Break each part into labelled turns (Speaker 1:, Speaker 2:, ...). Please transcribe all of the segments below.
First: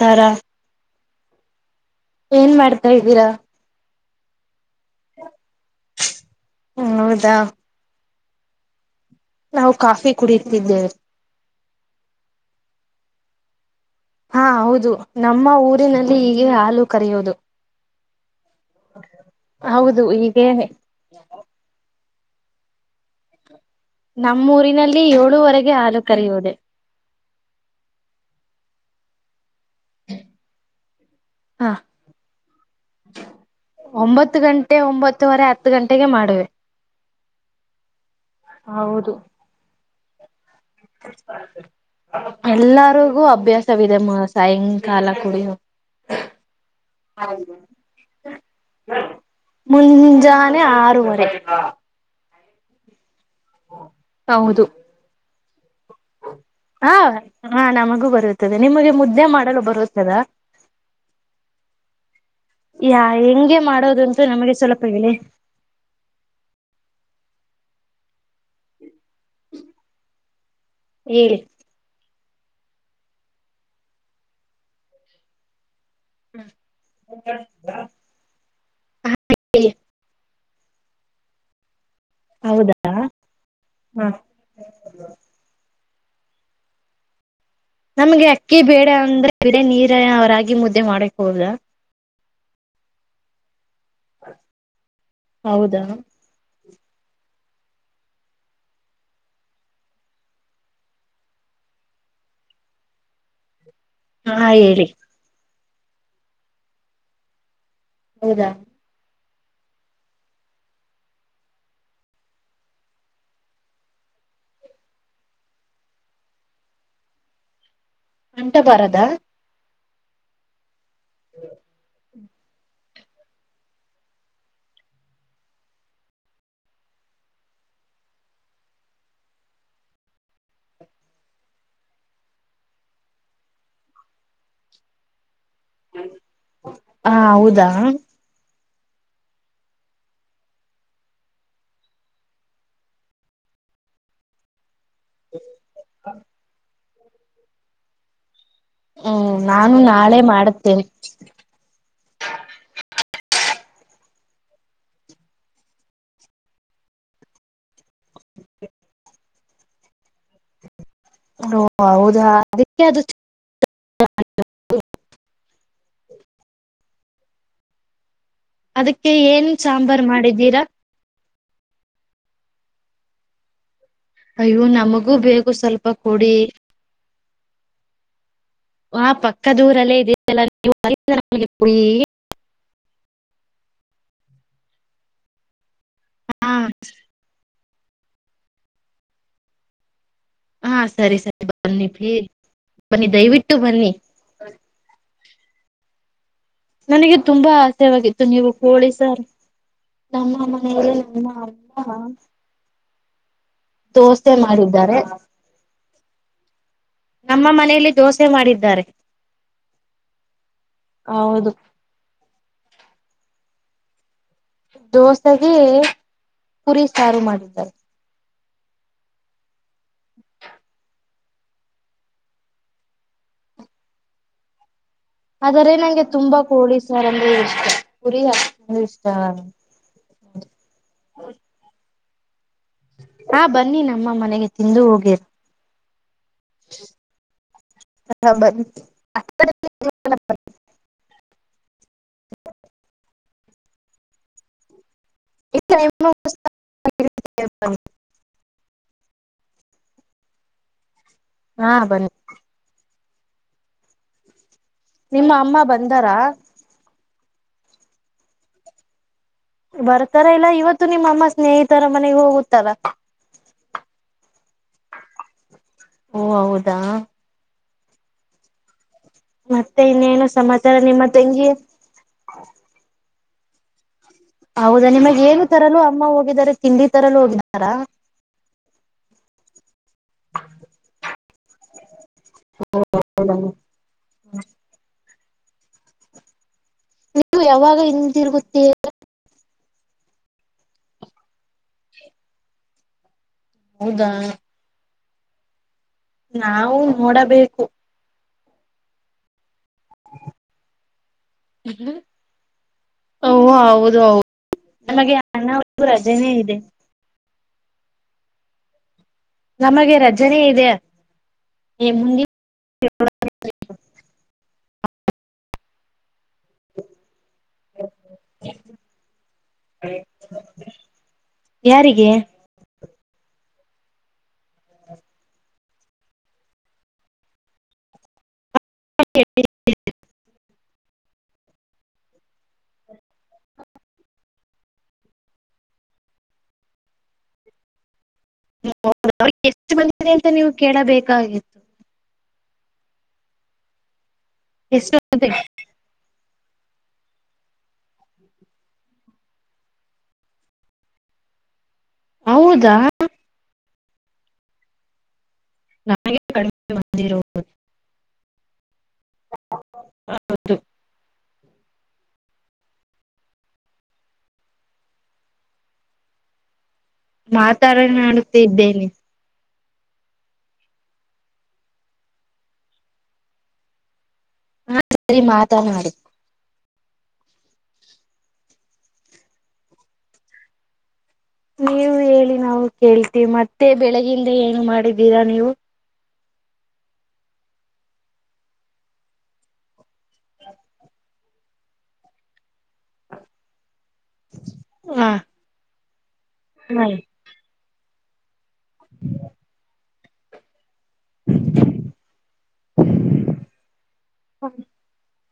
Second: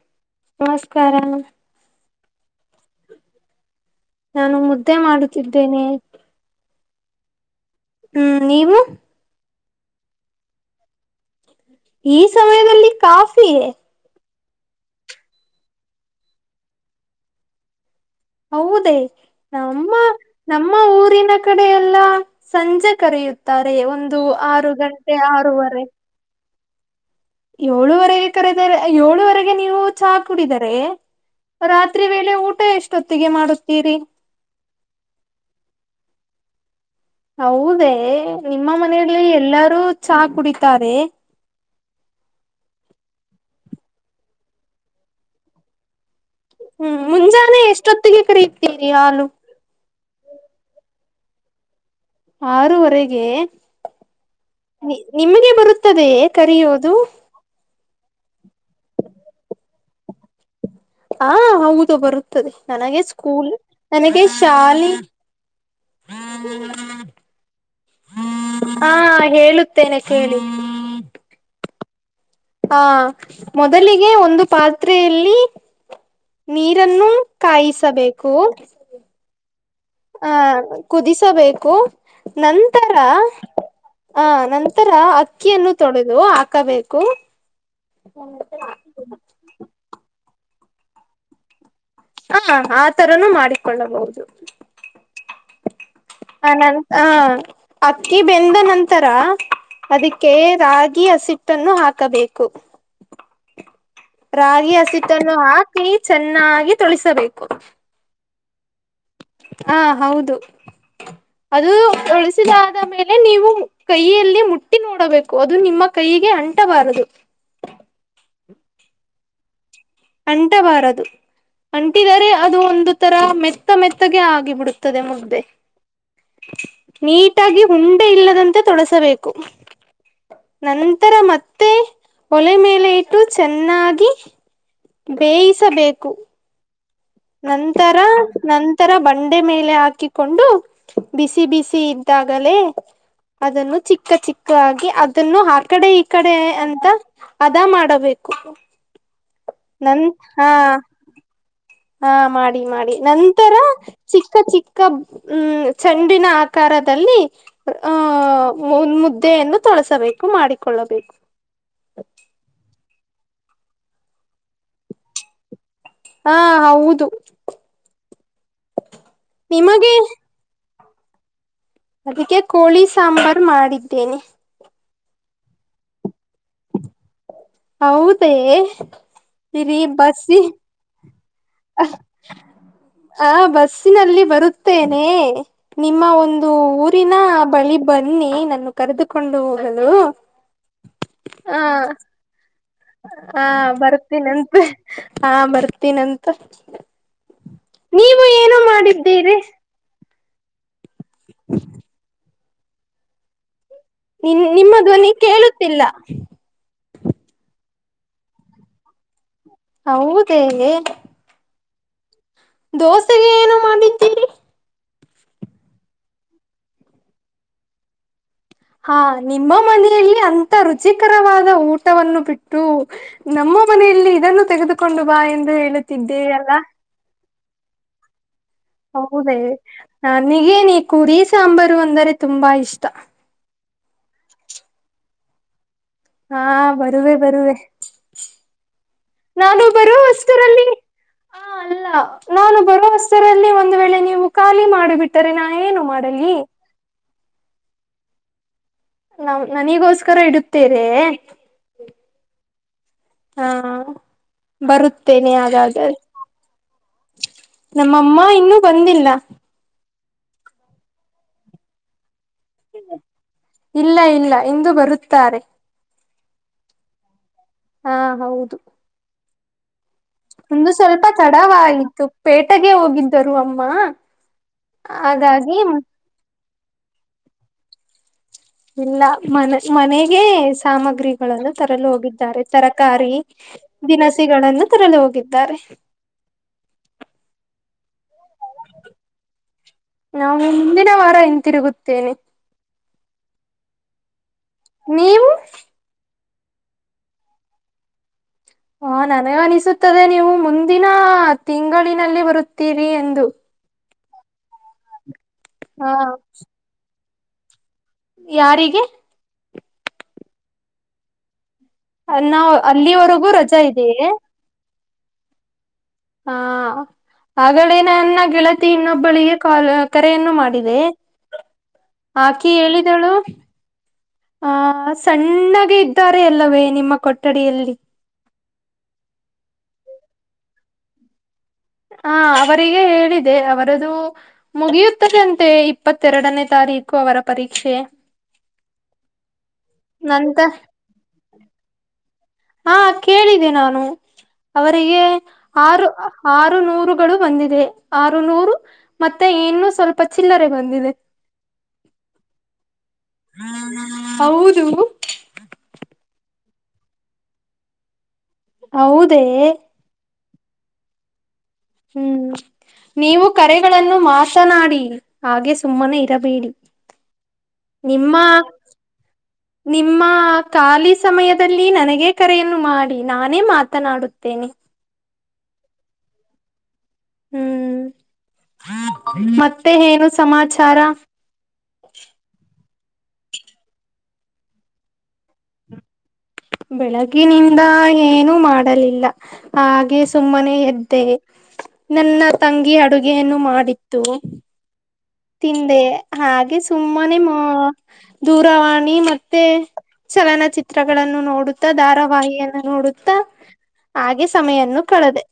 Speaker 1: ಕರ
Speaker 2: ಕರ
Speaker 1: ಏನ್ ಮಾಡ್ತಾ ಇದ್ದೀರಾ
Speaker 2: ನಾನು ಮುದ್ದೆ ಮಾಡುತ್ತಿದ್ದೇನೆ.
Speaker 1: ತ್ತ
Speaker 2: ಹ್ಮ್ ನೀವು
Speaker 1: ನಾವು ಕಾಫಿ ಕುಡಿಯುತ್ತಿದ್ದೇವೆ.
Speaker 2: ಈ ಸಮಯದಲ್ಲಿ ಕಾಫಿ
Speaker 1: ಹಾ ಹೌದು ನಮ್ಮ ಊರಿನಲ್ಲಿ ಹೀಗೆ ಹಾಲು ಕರೆಯೋದು.
Speaker 2: ಹೌದೇ ನಮ್ಮ
Speaker 1: ಹೌದು ಹೀಗೆ
Speaker 2: ನಮ್ಮ ಊರಿನ ಕಡೆ ಎಲ್ಲ ಸಂಜೆ ಕರೆಯುತ್ತಾರೆ ಒಂದು ಆರು
Speaker 1: ನಮ್ಮೂರಿನಲ್ಲಿ
Speaker 2: ಗಂಟೆ
Speaker 1: ಏಳುವರೆಗೆ
Speaker 2: ಆರೂವರೆ.
Speaker 1: ಹಾಲು ಕರೆಯೋದೆ
Speaker 2: ಏಳುವರೆಗೆ ಕರೆದರೆ ಏಳುವರೆಗೆ ನೀವು ಚಹಾ ಕುಡಿದರೆ
Speaker 1: ಹಾ
Speaker 2: ರಾತ್ರಿ ವೇಳೆ ಊಟ ಎಷ್ಟೊತ್ತಿಗೆ ಮಾಡುತ್ತೀರಿ.
Speaker 1: ಒಂಬತ್ತು ಗಂಟೆ ಒಂಬತ್ತುವರೆ ಹತ್ತು ಗಂಟೆಗೆ ಮಾಡುವೆ
Speaker 2: ಹೌದ ನಿಮ್ಮ ಮನೆಯಲ್ಲಿ ಎಲ್ಲಾರು ಚಾ ಕುಡಿ
Speaker 1: ಎಲ್ಲಾರು ಗು ಅಭ್ಯಾಸವಿದೆ ಮ ಸಾಯಂಕಾಲ ಕುಡಿ
Speaker 2: ಹ್ಮ್ ಮುಂಜಾನೆ ಎಷ್ಟೊತ್ತಿಗೆ ಕರೀತೀರಿ ಹಾಲು.
Speaker 1: ಜಾನೆ ಆರುವರೆ.
Speaker 2: ಆರೂವರೆಗೆ
Speaker 1: ಹೌದು
Speaker 2: ನಿ ನಿಮಗೆ ಬರುತ್ ತ್ತದೆಯೇ ಕರೆಯೋದು.
Speaker 1: ಹಾ ಹಾ ನಮಗೂ ಬರುತ್ತದೆ ನಿಮಗೆ ಮುದ್ದೆ ಮಾಡಲು ಬರುತ್ತದಾ.
Speaker 2: ಹಾ ಹೌದು ಬರುತ್ತದೆ ನನಗೆ
Speaker 1: ಯಾ
Speaker 2: ಸ್ಕೂಲ್
Speaker 1: ಹೆಂಗೆ
Speaker 2: ನನಗೆ
Speaker 1: ಮಾಡೋದಂತೂ ನಮಗೆ ಸ್ವಲ್ಪ
Speaker 2: ಶಾಲಿ [inaudible]
Speaker 1: ಹೇಳಿ
Speaker 2: ಹಾ ಹೇಳುತ್ತೇನೆ ಕೇಳಿ.
Speaker 1: ಹೇಳಿ
Speaker 2: ಹಾ ಮೊದಲಿಗೆ ಒಂದು ಪಾತ್ರೆಯಲ್ಲಿ ನೀರನ್ನು ಕಾಯಿಸಬೇಕು.
Speaker 1: ಹ
Speaker 2: ಹ ಕುದಿಸಬೇಕು.
Speaker 1: ಹೌದಾ
Speaker 2: ನಂತರ
Speaker 1: ಹ
Speaker 2: ಆ ನಂತರ ಅಕ್ಕಿಯನ್ನು ತೊಳೆದು ಹಾಕಬೇಕು.
Speaker 1: ನಮ್ಗೆ ಅಕ್ಕಿ ಬೇಡ ಅಂದ್ರೆ ಬರೆ ನೀರ ರಾಗಿ ಮುದ್ದೆ ಮಾಡಕ್ ಹೋದ.
Speaker 2: ಹಾ ಆ ತರನೂ ಮಾಡಿಕೊಳ್ಳಬಹುದು.
Speaker 1: ಹೌದಾ
Speaker 2: ಹಾ ಅಕ್ಕಿ ಬೆಂದ ನಂತರ ಅದಕ್ಕೆ ರಾಗಿ ಹಸಿಟ್ಟನ್ನು ಹಾಕಬೇಕು.
Speaker 1: ಹಾ
Speaker 2: ರಾಗಿ
Speaker 1: ಹೇಳಿ
Speaker 2: ಹಸಿಟ್ಟನ್ನು ಹಾಕಿ ಚೆನ್ನಾಗಿ ತೊಳಿಸಬೇಕು.
Speaker 1: ಹೌದಾ
Speaker 2: ಹಾ ಹೌದು. ಅದು ಉಳಸಿದಾದ ಮೇಲೆ ನೀವು ಕೈಯಲ್ಲಿ ಮುಟ್ಟಿ ನೋಡಬೇಕು ಅದು ನಿಮ್ಮ ಕೈ ಹೀಗೆ ಅಂಟಬಾರದು.
Speaker 1: ಅಂಟಬಾರದಾ.
Speaker 2: ಅಂಟಬಾರದು ಅಂಟಿದರೆ ಅದು ಒಂದು ತರ ಮೆತ್ತ ಮೆತ್ತಗೆ ಆಗಿ ಬಿಡುತ್ತದೆ ಮುದ್ದೆ. ನೀಟಾಗಿ ಹುಂಡೆ ಇಲ್ಲದಂತೆ ತೊಳಸಬೇಕು. ನಂತರ ಮತ್ತೆ ಒಲೆ ಮೇಲೆ ಇಟ್ಟು ಚೆನ್ನಾಗಿ ಬೇಯಿಸಬೇಕು.
Speaker 1: ಹ ಹೌದಾ
Speaker 2: ನಂತರ ನಂ ತರ ಬಂಡೆ ಮೇಲೆ ಹಾಕಿಕೊಂಡು ಬಿಸಿ ಬಿಸಿ ಇದ್ದಾಗಲೇ ಅದನ್ನು ಚಿಕ್ಕ ಚಿಕ್ಕ ಆಗಿ ಅದನ್ನು ಆ ಕಡೆ ಈ ಕಡೆ ಅಂತ ಅದಾ ಮಾಡಬೇಕು.
Speaker 1: ಹ್ಮ್ ನಾನು
Speaker 2: ನನ್
Speaker 1: ನಾಳೆ
Speaker 2: ಹಾ
Speaker 1: ಮಾಡುತ್ತೇನೆ.
Speaker 2: ಹಾ ಮಾಡಿ ಮಾಡಿ ನಂತರ ಚಿಕ್ಕ ಚಿಕ್ಕ ಹ್ಮ್ ಚೆಂಡಿನ ಆಕಾರ ದಲ್ಲಿ ಆ ಮುದ್ದೆಯನ್ನು ತೊಳಸಬೇಕು. ಮಾಡಿಕೊಳ್ಳಬೇಕು
Speaker 1: ಓ ಹೌದಾ ಅದಕ್ಕೆ ಅದು [inaudible]
Speaker 2: ಹಾ ಹೌದು.
Speaker 1: ಅದಕ್ಕೆ ಏನ್
Speaker 2: ನಿಮಗೆ
Speaker 1: ಸಾಂಬಾರ್ ಮಾಡಿದ್ದೀರಾ.
Speaker 2: ಅದಕ್ಕೆ ಕೋಳಿ ಸಾಂಬಾರ್ ಮಾಡಿ
Speaker 1: ಅಯ್ಯೋ! ನಮಗೂ ಬಗು ಸ್ವಲ್ಪ ಕೊಡಿ.
Speaker 2: ಮತ್ತೇ
Speaker 1: ಆ ಪಕ್ಕದ
Speaker 2: ತಿರಿ ಬಸಿ [unintelligible]
Speaker 1: ಹ [unintelligible]
Speaker 2: ಹಾ, ಬಸ್ಸಿನಲ್ಲಿ ಬರುತ್ತೇನೆ. ನಿಮ್ಮ ಒಂದು
Speaker 1: ಹಾ
Speaker 2: ಊರಿನ ಬಳಿ- ಬನ್ನಿ ನನ್ನನ್ನು ಕರೆದುಕೊಂಡು ಹೋಗಲು.
Speaker 1: ಹಾ ಸರಿ -ಸರಿ
Speaker 2: ಹ
Speaker 1: ಬನ್ನಿ -ಬನ್ನಿ
Speaker 2: ಹಾ,
Speaker 1: ದಯವಿಟ್ಟು ಬನ್ನಿ
Speaker 2: ಬರ್ತೀನಂತೆ ಹಾ, ಬರ್ತೀನಂತೆ
Speaker 1: ನನಗೆ ತುಂಬಾ ಆಸೆವಾಗಿತ್ತು ನೀವು
Speaker 2: ಏನು
Speaker 1: ಕೋಳಿ ಸಾರ್-
Speaker 2: ಮಾಡಿದ್ದೀರಿ
Speaker 1: ನಮ್ಮ ಮನೆಯಲ್ಲಿ ನಮ್ಮ ಅಮ್ಮ- ದೋಸೆ
Speaker 2: ನಿನ್ ನಿಮ್ಮ
Speaker 1: ಮಾಡಿದ್ದಾರೆ.
Speaker 2: ಧ್ವನಿ ಕೇಳುತ್ತಿಲ್ಲ
Speaker 1: ನಮ್ಮ ಮನೆಯಲ್ಲಿ ದೋಸೆ ಮಾಡಿದ್ದಾರೆ.
Speaker 2: ಹೌದೇ,,
Speaker 1: ಹೌದು
Speaker 2: ದೋಸೆೆಗೆ ಏನು ಮಾಡಿದ್ದೀರಿ.,
Speaker 1: ದೋಸೆಗೆ ಪುರಿ ಸಾರು ಮಾಡಿದ್ದಾರೆ.
Speaker 2: ಹಾ, ನಿಮ್ಮ ಮನೆಯಲ್ಲಿ ಅಂತ ರುಚಿ ಕರವಾದ ಊಟವನ್ನು ಬಿಟ್ಟು ನಮ್ಮ ಮನೆಯಲ್ಲಿ ಇದನ್ನು ತೆಗೆದು
Speaker 1: ಆದರೆ ನಂಗೆ ತುಂಬಾ ಕೋಳಿ ಸಾರ್ ಅಂದ್ರೆ ಇಷ್ಟ. ಕುರಿಯ-
Speaker 2: ಹೌದೇ, ನನಗೇನ ಕುರಿ ಸಾಂಬಾರು ಅಂದರೆ ತುಂಬಾ ಇಷ್ಟ
Speaker 1: ಹಾ, ಬನ್ನಿ ನಮ್ಮ ಮನೆಗೆ ತಿಂದು ಹೋಗೇರೆ,
Speaker 2: ಹಾ, ಬರುವೆ- ಬರುವೆ.
Speaker 1: ಹಾ ಬನ್ನಿ
Speaker 2: ನಾನು ಬರುವಷ್ಟರಲ್ಲಿ, ಹಾ, ಅಲ್ಲ ನಾನು ಬರುವಷ್ಟರಲ್ಲಿ ಹೆಸರಲ್ಲಿ ಒಂದ್ ವೇಳೆ ನೀವು ಖಾಲಿ ಮಾಡಿ ಬಿಟ್ಟರೆ ನಾ ಏನು ಮಾಡಲಿ.
Speaker 1: [unintelligible]
Speaker 2: ನ, ನನೀಗೋಸ್ಕರ ಇಡುತ್ತೇರೆ,,
Speaker 1: ಹಾ, ಬನ್ನಿ-
Speaker 2: ಹಾ,
Speaker 1: ನಿಮ್ಮ
Speaker 2: ಬರುತ್ತೇನೆ
Speaker 1: ಅಮ್ಮ
Speaker 2: ಹಾಗಾದರೆ.
Speaker 1: ಬಂದಾರಾ
Speaker 2: ನಮ್ಮಮ್ಮ ಇನ್ನೂ ಬಂದಿಲ್ಲ.
Speaker 1: ಬರ್ತಾರ ಇಲ್ಲ ಇವತ್ತು ನಿಮ್ಮ ಅಮ್ಮ ಸ್ನೇಹಿತರ ಮನೆಗೆ ಹೋಗ
Speaker 2: ಇಲ್ಲ- ಇಲ್ಲ ಇಂದು ಬರುತ್ತಾರೆ‌
Speaker 1: ಓ, ಹೌದಾ!
Speaker 2: ಹಾ, ಹೌದು-
Speaker 1: ಮತ್ತ [inaudible]
Speaker 2: ಒಂದು ಸ್ವಲ್ಪ ತಡಾವ ಆಯತು ಪೇಟೆಗೆ ಹೋಗಿದ್ದರು ಅಮ್ಮಾ.
Speaker 1: ಹೌದಾ, ನಿಮಗ್ ಏನು ತರಲು ಅಮ್ಮ ಹೋಗಿದ್ದಾರೆ ತಿಂಡಿ ತರಲೂ ಹೋಗಿದ್ದಾರಾ.
Speaker 2: ಇಲ್ಲ ಮ, ಮನೆಗೆ ಸಾಮಗ್ರಿಗಳನ್ನು ತರಲು ಹೋಗಿದ್ದಾರೆ. ತರಕಾರಿ
Speaker 1: ಹೌದಮ್ಮ
Speaker 2: ದಿನಸಿಗಳನ್ನು ತರಲು ಹೋಗಿದ್ದಾರೆ.
Speaker 1: ನೀವು ಯಾವಾಗ ಹಿಂದಿರುಗುತ್ತೀ
Speaker 2: ನಾ ಮುಂದಿನ ವಾರ ಹಿಂತಿರುಗುತ್ತೇನೆ.
Speaker 1: ಹೌದಾ,
Speaker 2: ನೀವು
Speaker 1: ನಾವು ನೋಡಬೇಕು.
Speaker 2: ಹಾ ನನಗಅನಿಸುತ್ತ- ನೀವು ಮುಂದಿನ ತಿಂಗಳಿನಲ್ಲಿ ಬರುತ್ತೀರಿ ಎಂದು.
Speaker 1: ಹೋ [unintelligible]
Speaker 2: ಹ
Speaker 1: ರಜೆನೇ ಇದೆ.
Speaker 2: ಯಾರಿಗೆ-
Speaker 1: ನಮಗೆ ರಜನೆ ಇದೆ. ಮುಂದಿನ
Speaker 2: ನಾ, ಅಲ್ಲಿವರೆಗೂ ರಜಾ ಇದೇಯೆ- ಹಾ [unintelligible] ಆಗಲೇ ನನ್ನ ಗೆಳತಿ ಇನ್ನೊಬ್ಬಳಿಗೆ ಕಾ ಕರೆಯನ್ನು ಮಾಡಿದೆ.
Speaker 1: ಯಾರಿಗೆ
Speaker 2: ಆಕೆ ಹೇಳಿದಳು- ಆ ಸಣ್ಣಾಗ ಇದ್ದಾರೆ ಎಲ್ಲವೇ ನಿಮ್ಮ ಕೊಠಡಿಯಲ್ಲಿ
Speaker 1: ಹ
Speaker 2: ಹಾ ಅವರಿಗೆ ಹೇಳಿದೆ ಅವರದು ಮುಗಿಯುತ್ತದ ಅಂತೆ ಇಪ್ಪತ್ತೆರಡನೇ ತಾರೀಕ ು ಅವರ ಪರೀಕ್ಷೆ
Speaker 1: ಎಷ್ಟು ಬಂದಿದೆ ಅಂತ
Speaker 2: ನಂತ
Speaker 1: ನೀವು ಕೇಳಬೇಕಾಗಿತ್ತು
Speaker 2: ಹಾ ಕೇಳಿದೆೆ ನಾನು
Speaker 1: ಎಷ್ಟು
Speaker 2: ಅವರಿಗೆ
Speaker 1: ಬಂದಿದೆ
Speaker 2: ಆರು ಆರು ನೂರುಗಳು ಬಂದಿದೆ ಆರು ನೂರು ಮತ್ತೆ ಇನ್ನು ಸ್ವಲ್ಪ ಚಿಲ್ಲರೆ ಬಂದಿದೆ [inaudible]
Speaker 1: ಹೌದಾ
Speaker 2: ಹೌದು
Speaker 1: ನ ಕಡಿಮೆ ಬಂದಿರುವುದು
Speaker 2: ಹೌದೇ
Speaker 1: ಹೌದು
Speaker 2: ಹ್ಮ್ ನೀವು ಕರೆಗಳನ್ನು ಮಾಶನಾಡಿ ಹಾಗೆ ಸುಮ್ಮನೆ ಇರಬೇಡಿ
Speaker 1: ಮಾತಾಡ ನುತ್ತ
Speaker 2: ನಿಮ್ಮ
Speaker 1: ಇದ್ದೇನೆ
Speaker 2: ನಿಮ್ಮ ಖಾಲಿ ಸಮಯದಲ್ಲಿ ನನಗ ಕರೆಯನ್ನು ಮಾಡಿ ನಾನೇ ಮಾತನಾಡುತ್ತ ತನಿ
Speaker 1: ಹಾ ಸರಿ ಮಾತನಾಡಿ
Speaker 2: ಹ್ಮ್ ಮತ್ತೆ ಏನು ಸಮಾಚಾರ
Speaker 1: ನೀವು ಹೇಳಿ ನಾವು ಕೇಳ್ತಿೀ ಮತ್ತೆ ಬೆಳಗಿಂದ ಏನು ಮಾಡಿದ್ದೀರಾ ನೀವು
Speaker 2: ಬೆಳಗಿನಿಂದ ಏನುೂ ಮಾಡಲಿಲ್ಲ ಹಾಗೆ ಸುಮ್ಮನೆ ಎದ್ದೆ ನನ್ನ ತಂಗಿ ಅಡುಗೆಯನು ಮಾಡಿತ್ತು
Speaker 1: ಹ
Speaker 2: ತಿಂದೆ ಹಾಗೆ ಸುಮ್ಮನೆ ಮ ದೂರವಾಣಿ ಮತ್ತೆ ಚಲನಚಿತ್ರ ಚಿತ್ರಗಳನ್ನು ನೋಡುತ್ತಾ ಧಾರಾವಾಹಿಯನ್ನು ನೋಡುತ್ತಾ ಹಾಗೆ ಸಮಯನ್ನು ಕಳೆದೆ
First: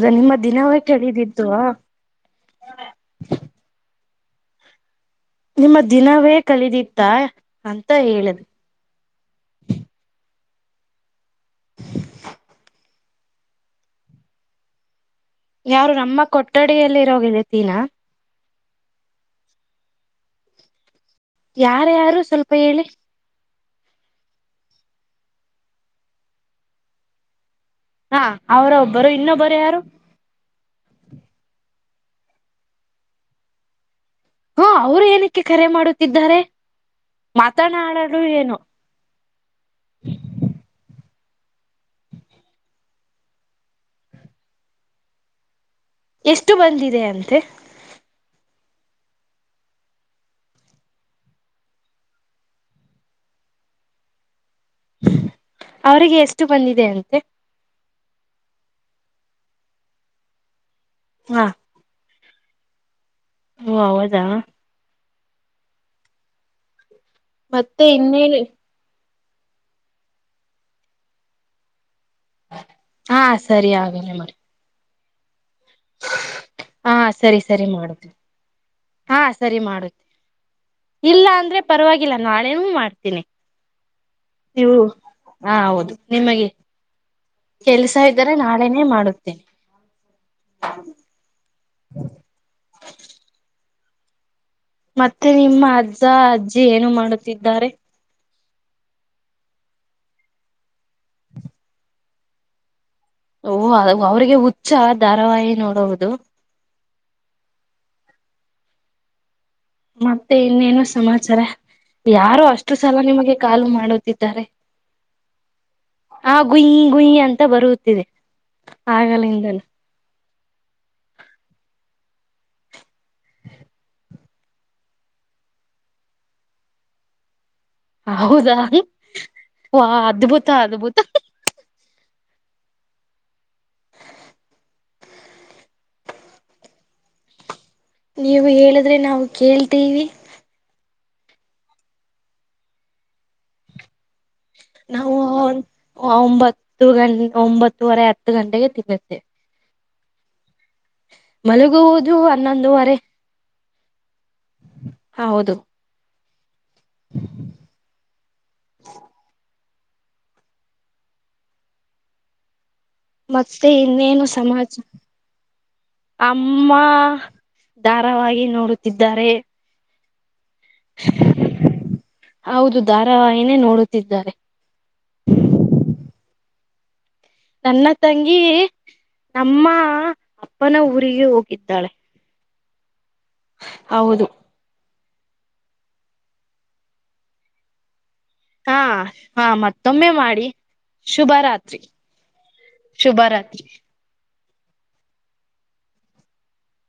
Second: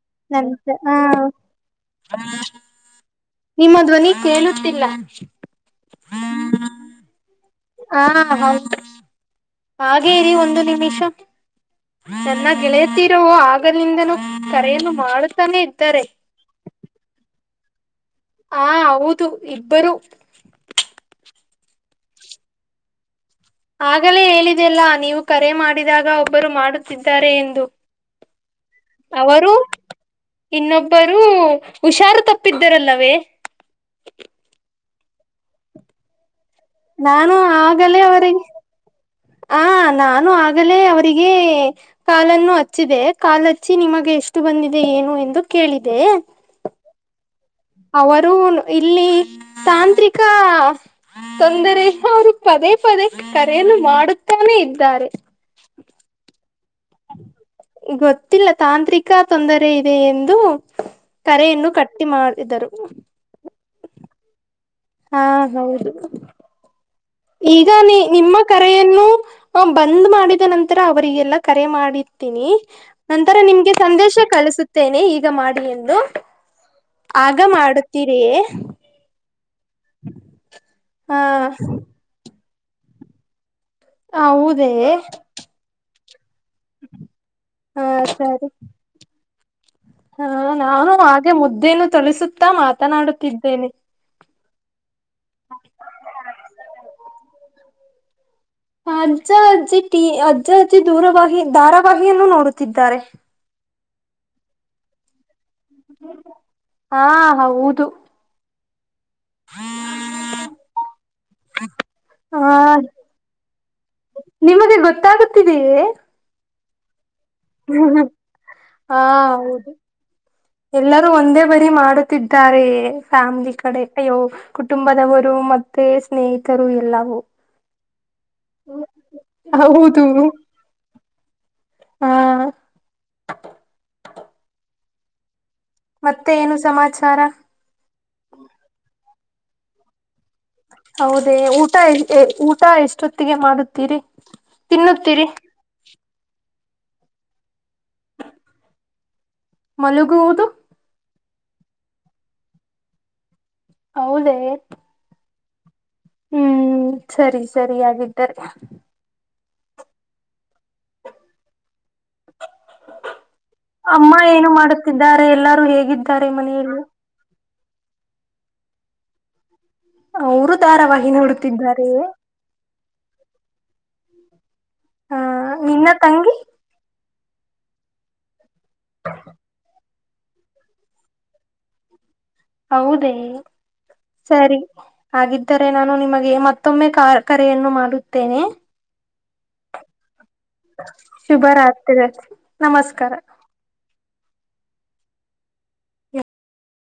Speaker 1: ಅದು ನಿಮ್ಮ
Speaker 2: ನಂತ
Speaker 1: ದಿನವೇ
Speaker 2: ಹ
Speaker 1: ಕಡಿದಿತ್ತುವಾ
Speaker 2: ನಿಮ್ಮ ಧ್ವನಿ ಕೇಳುತ್ತಿಲ್ಲ
Speaker 1: ನಿಮ್ಮ ದಿನವೇ ಕಲಿದತ್ತ ಅಂತ
Speaker 2: ಹ
Speaker 1: ಹೇಳಿದ್
Speaker 2: ಹೌದು ಹಾಗೆ ಇ ಒಂದು ನಿಮಿಷನ್ನ ಗೆಳರೋ ಆಗದಿಂದ ಕರ ಮಾಡ
Speaker 1: ಯಾರು ನಮ್ಮ ಕೊಠಡಿಯಲ್ಲಿ ಇರೋಗಿದೆ ತೀನಾ
Speaker 2: ಹಾ ಹೌದು ಇಬ್ಬರು
Speaker 1: ಯಾರ ಯಾರು ಸ್ವಲ್ಪ ಹೇಳಿ
Speaker 2: ಆಗಲೇ ಹೇಳಿದೆಲ್ಲಾ ನೀವು ಕರೆ ಮಾಡಿದಾಗ ಒಬ್ಬರು ಮಾಡುತ್ತಿದ್ದಾರೆ ಎಂದು
Speaker 1: ಹಾ ಅವರ ಒಬ್ಬರು
Speaker 2: ಅವರು
Speaker 1: ಇನ್ನೊಬ್ಬರು ಯಾರು
Speaker 2: ಇನ್ನೊಬ್ಬರು ಹುಷಾರು ತಪ್ಪಿದ್ದರಲ್ಲವೇ
Speaker 1: ಹ ಅವ್ರು ಏನಕ್ಕೆ ಕರೆ ಮಾಡುತ್ತಿದ್ದಾರೆ
Speaker 2: ನಾನು
Speaker 1: ಮಾತಾಡ ಆಡಲು ಏನು
Speaker 2: ಹ ನಾನು ಆಗಲೇ ಅವ ಿಗೆ ಕಾಲನ್ನು ಹಚ್ಚಿದೆ ಕಾಾಲ ಹಚ್ಚಿ ನಿಮಗೆ ಎಷ್ಟು ಬಂದಿದೆ ಏನು ಎಂದು ಕೇಳಿ
Speaker 1: ಎಷ್ಟು ಬಂದಿದೆ ಅಂತೆ
Speaker 2: ಅವರು ಇಲ್ಲಿ ತಾಂತ್ರಿಕ ತೊಂದರೆಯರುಪದೆ ಪದಕ್ಕೆ ಕರೆಯನ್ನು ಮಾಡುತ್ತಾನೇ ಇದ್ದಾರೆ
Speaker 1: ಅವರಿಗೆ ಎಷ್ಟು ಬಂದಿದೆ ಅಂತೆ
Speaker 2: ಗೊತ್ತಿಲ್ಲ ತಾಂತ್ರಿಕ ತೊಂದರೆ ಇದೆ ಎಂದು
Speaker 1: ಹಾ
Speaker 2: ಕರೆಯನ್ನು ಕಟ್ಟಿ ಮಾಡಿದರು
Speaker 1: ಓ ಹದಾ
Speaker 2: ಹಾ ಹೌದು ಈಗ
Speaker 1: ಮತ್ತೆ
Speaker 2: ನೀ ನಿಮ್ಮ
Speaker 1: ಇನ್ನೇನು
Speaker 2: ಕರೆಯನ್ನು ಹ ಬಂದ್ ಮಾಡಿದ ನಂತರ ಅವ್ರರಿಗೆಲ್ಲ ಕರೆ ಮಾಡಿ
Speaker 1: ಹಾ
Speaker 2: ನಂತರ
Speaker 1: ಸರಿ
Speaker 2: ನಿಮ್ಗೆ
Speaker 1: ಆಗಲೇ
Speaker 2: ಸಂದೇಶ
Speaker 1: ಮಾಡಿ
Speaker 2: ಕಳಿಸುತ್ತೇನೆ ಈಗ ಮಾಡಿ ಎಂದು
Speaker 1: ಹಾ
Speaker 2: ಆಗ
Speaker 1: ಸರಿ ಸರಿ ಮಾಡುತ್ತೇನೆ
Speaker 2: ಮಾಡತೀರಿಯ
Speaker 1: ಹಾ ಸರಿ ಮಾಡುತ್ತೆ
Speaker 2: ಹ
Speaker 1: ಇಲ್ಲ ಅಂದ್ರೆ ಪರವಾಗಿಲ್ಲ ನಾಳೇನ ಮಾಡ್ತೀನಿ
Speaker 2: ಹೌದೇ
Speaker 1: ನೀವು ಹಾ ಹೌದು ನಿಮಗೆ
Speaker 2: ಹ
Speaker 1: ಕೆಲ್ಸ ಇದ್ದರೆ
Speaker 2: ಸರಿ
Speaker 1: ನಾಳೆನೇ ಮಾಡುತ್ತೇನೆ
Speaker 2: ಹಾ ನಾನು ಹಾಗೆ ಮುದ್ದೇನು ತಳಿಸುತ್ತಾ ಮಾತನಾಡುತ್ತಿದ್ದೇನೆ
Speaker 1: ಮತ್ತೆ ನಿಮ್ಮ ಅಜ್ಜ ಅಜ್ಜಿ ಏನು ಮಾಡುತ್ತಿದ್ದಾರೆ
Speaker 2: ಅಜ್ಜ ಅಜ್ಜಿ ಟಿ ಅಜ್ಜ ಅಜ್ಜಿ ದೂರವಹಿ ಧಾರಾವಾಹಿಯನ್ನು ನೋಡುತ್ತಿದ್ದಾರೆ
Speaker 1: ಓ ಅವ್ರಿಗೆ ಹುಚ್ಚ ಧಾರಾವಾಹಿ ನೋಡುವುದು
Speaker 2: ಹಾ ಹೌದು
Speaker 1: ಮತ್ತೆ ಇನ್ನೇನು ಸಮಾಚಾರ
Speaker 2: ಹಾ
Speaker 1: ಯಾರೋ ಅಷ್ಟು ಸಲ ನಿಮಗೆ ಕಾಲು ಮಾಡುತ್ತಿದ್ದಾರೆ
Speaker 2: ತ
Speaker 1: ಗುಂ ಗುಂಯನ್
Speaker 2: ಹ ಹೌದು ಎಲ್ಲರೂ ಒಂದೇ ಬರಿ ಮಾಡ ದ್ದಾರೆ ಫ್ಯಾಮಿಲಿ ಕಡೆ ಅಯ್ಯೋ ಕುಟುಂಬದವರು ಮತ್ತೆ ಸ್ನೇಹಿತರು ಎಲ್ಲವುೂ
Speaker 1: ಹೌದಾ ವ
Speaker 2: ಹೌದು
Speaker 1: ಅದ್ಭುತ ಅದ್ಭುತ
Speaker 2: ಹಾ ಮತ್ತೆ ಏನು ಸಮಾಚಾರ
Speaker 1: ನೀವು ಹೇಳಿದ್ರೆ ನಾವು ಕೇಳ್ತೀವಿ
Speaker 2: ಹೌದೇ ಊಟ ಎ ಊಟ ಎಷ್ಟೊತ್ತಿಗೆ ಮಾಡುತ್ತೀರಿ
Speaker 1: ನಾವು
Speaker 2: ತಿನ್ನುತ್ತೀರಿ
Speaker 1: ಒಂಬತ್ತು ಹತ್ತು ಗ ಒಂಬತ್ತುವರೆ ಹತ್ತು ಗಂಟೆಗೆ ತಿನ್ನತ್ತೆ
Speaker 2: ಮಲುಗ ತ
Speaker 1: ಮಲಗುವುದು ಹನ್ನೊಂದುವರೆ
Speaker 2: ಹೌದ
Speaker 1: ಹಾ ಹೌದು
Speaker 2: ಹ್ಮ್ ಸರಿ ಸರಿ ಹಾಗಗಿದ್ದಾರೆ
Speaker 1: ಮತ್ತೆ
Speaker 2: ಅಮ್ಮ
Speaker 1: ಇನ್ನೇನು
Speaker 2: ಏನು
Speaker 1: ಸಮಾಜ
Speaker 2: ಮಾಡುತ್ತಿದ್ದಾರೆ ಎಲ್ಲಾರು ಹೇಗಿದ್ದಾರೆ
Speaker 1: ಅಮ್ಮ
Speaker 2: ಮನೆಯಲ್ಲಿ
Speaker 1: ಧಾರಾವವಾಗಿ ನೋಡುತ್ತಿದ್ದಾರೆ
Speaker 2: ಅವರು ಧಾರಾವಾಹಿ ನೋಡುತ್ತಿದ್ದಾರೆ
Speaker 1: ಹೌದು ಧಾರಾವಾಹಿನೇ ನೋಡುತ್ತಿದ್ದಾರೆ
Speaker 2: ಹಾ ನಿನ್ನ ತಂಗಿ
Speaker 1: ನನ್ನ ತಂಗಿ ನಮ್ಮ ಅಪ್ಪನ ಊರಿಗೆ ಹೋಗಿದ್ದಾಳೆ
Speaker 2: ಹೌದೇ
Speaker 1: ಹೌದು
Speaker 2: ಸರಿ ಹಾಗಿದ್ದರೆ ನಾನು ನಿಮಗೆ ಮತ್ತೊಮ್ಮೆ ಕ ಕರೆಯನ್ನು ಮಾಡುತ್ತೇನೆ
Speaker 1: ಹಾ ಹಾ ಮತ್ತೊಮ್ಮೆ ಮಾಡಿ ಶುಭ ರಾತ್ರಿ
Speaker 2: ಶುಭರಾತ್ರಿ ನಮಸ್ಕಾರ
Speaker 1: ಶುಭ ರಾತ್ರಿ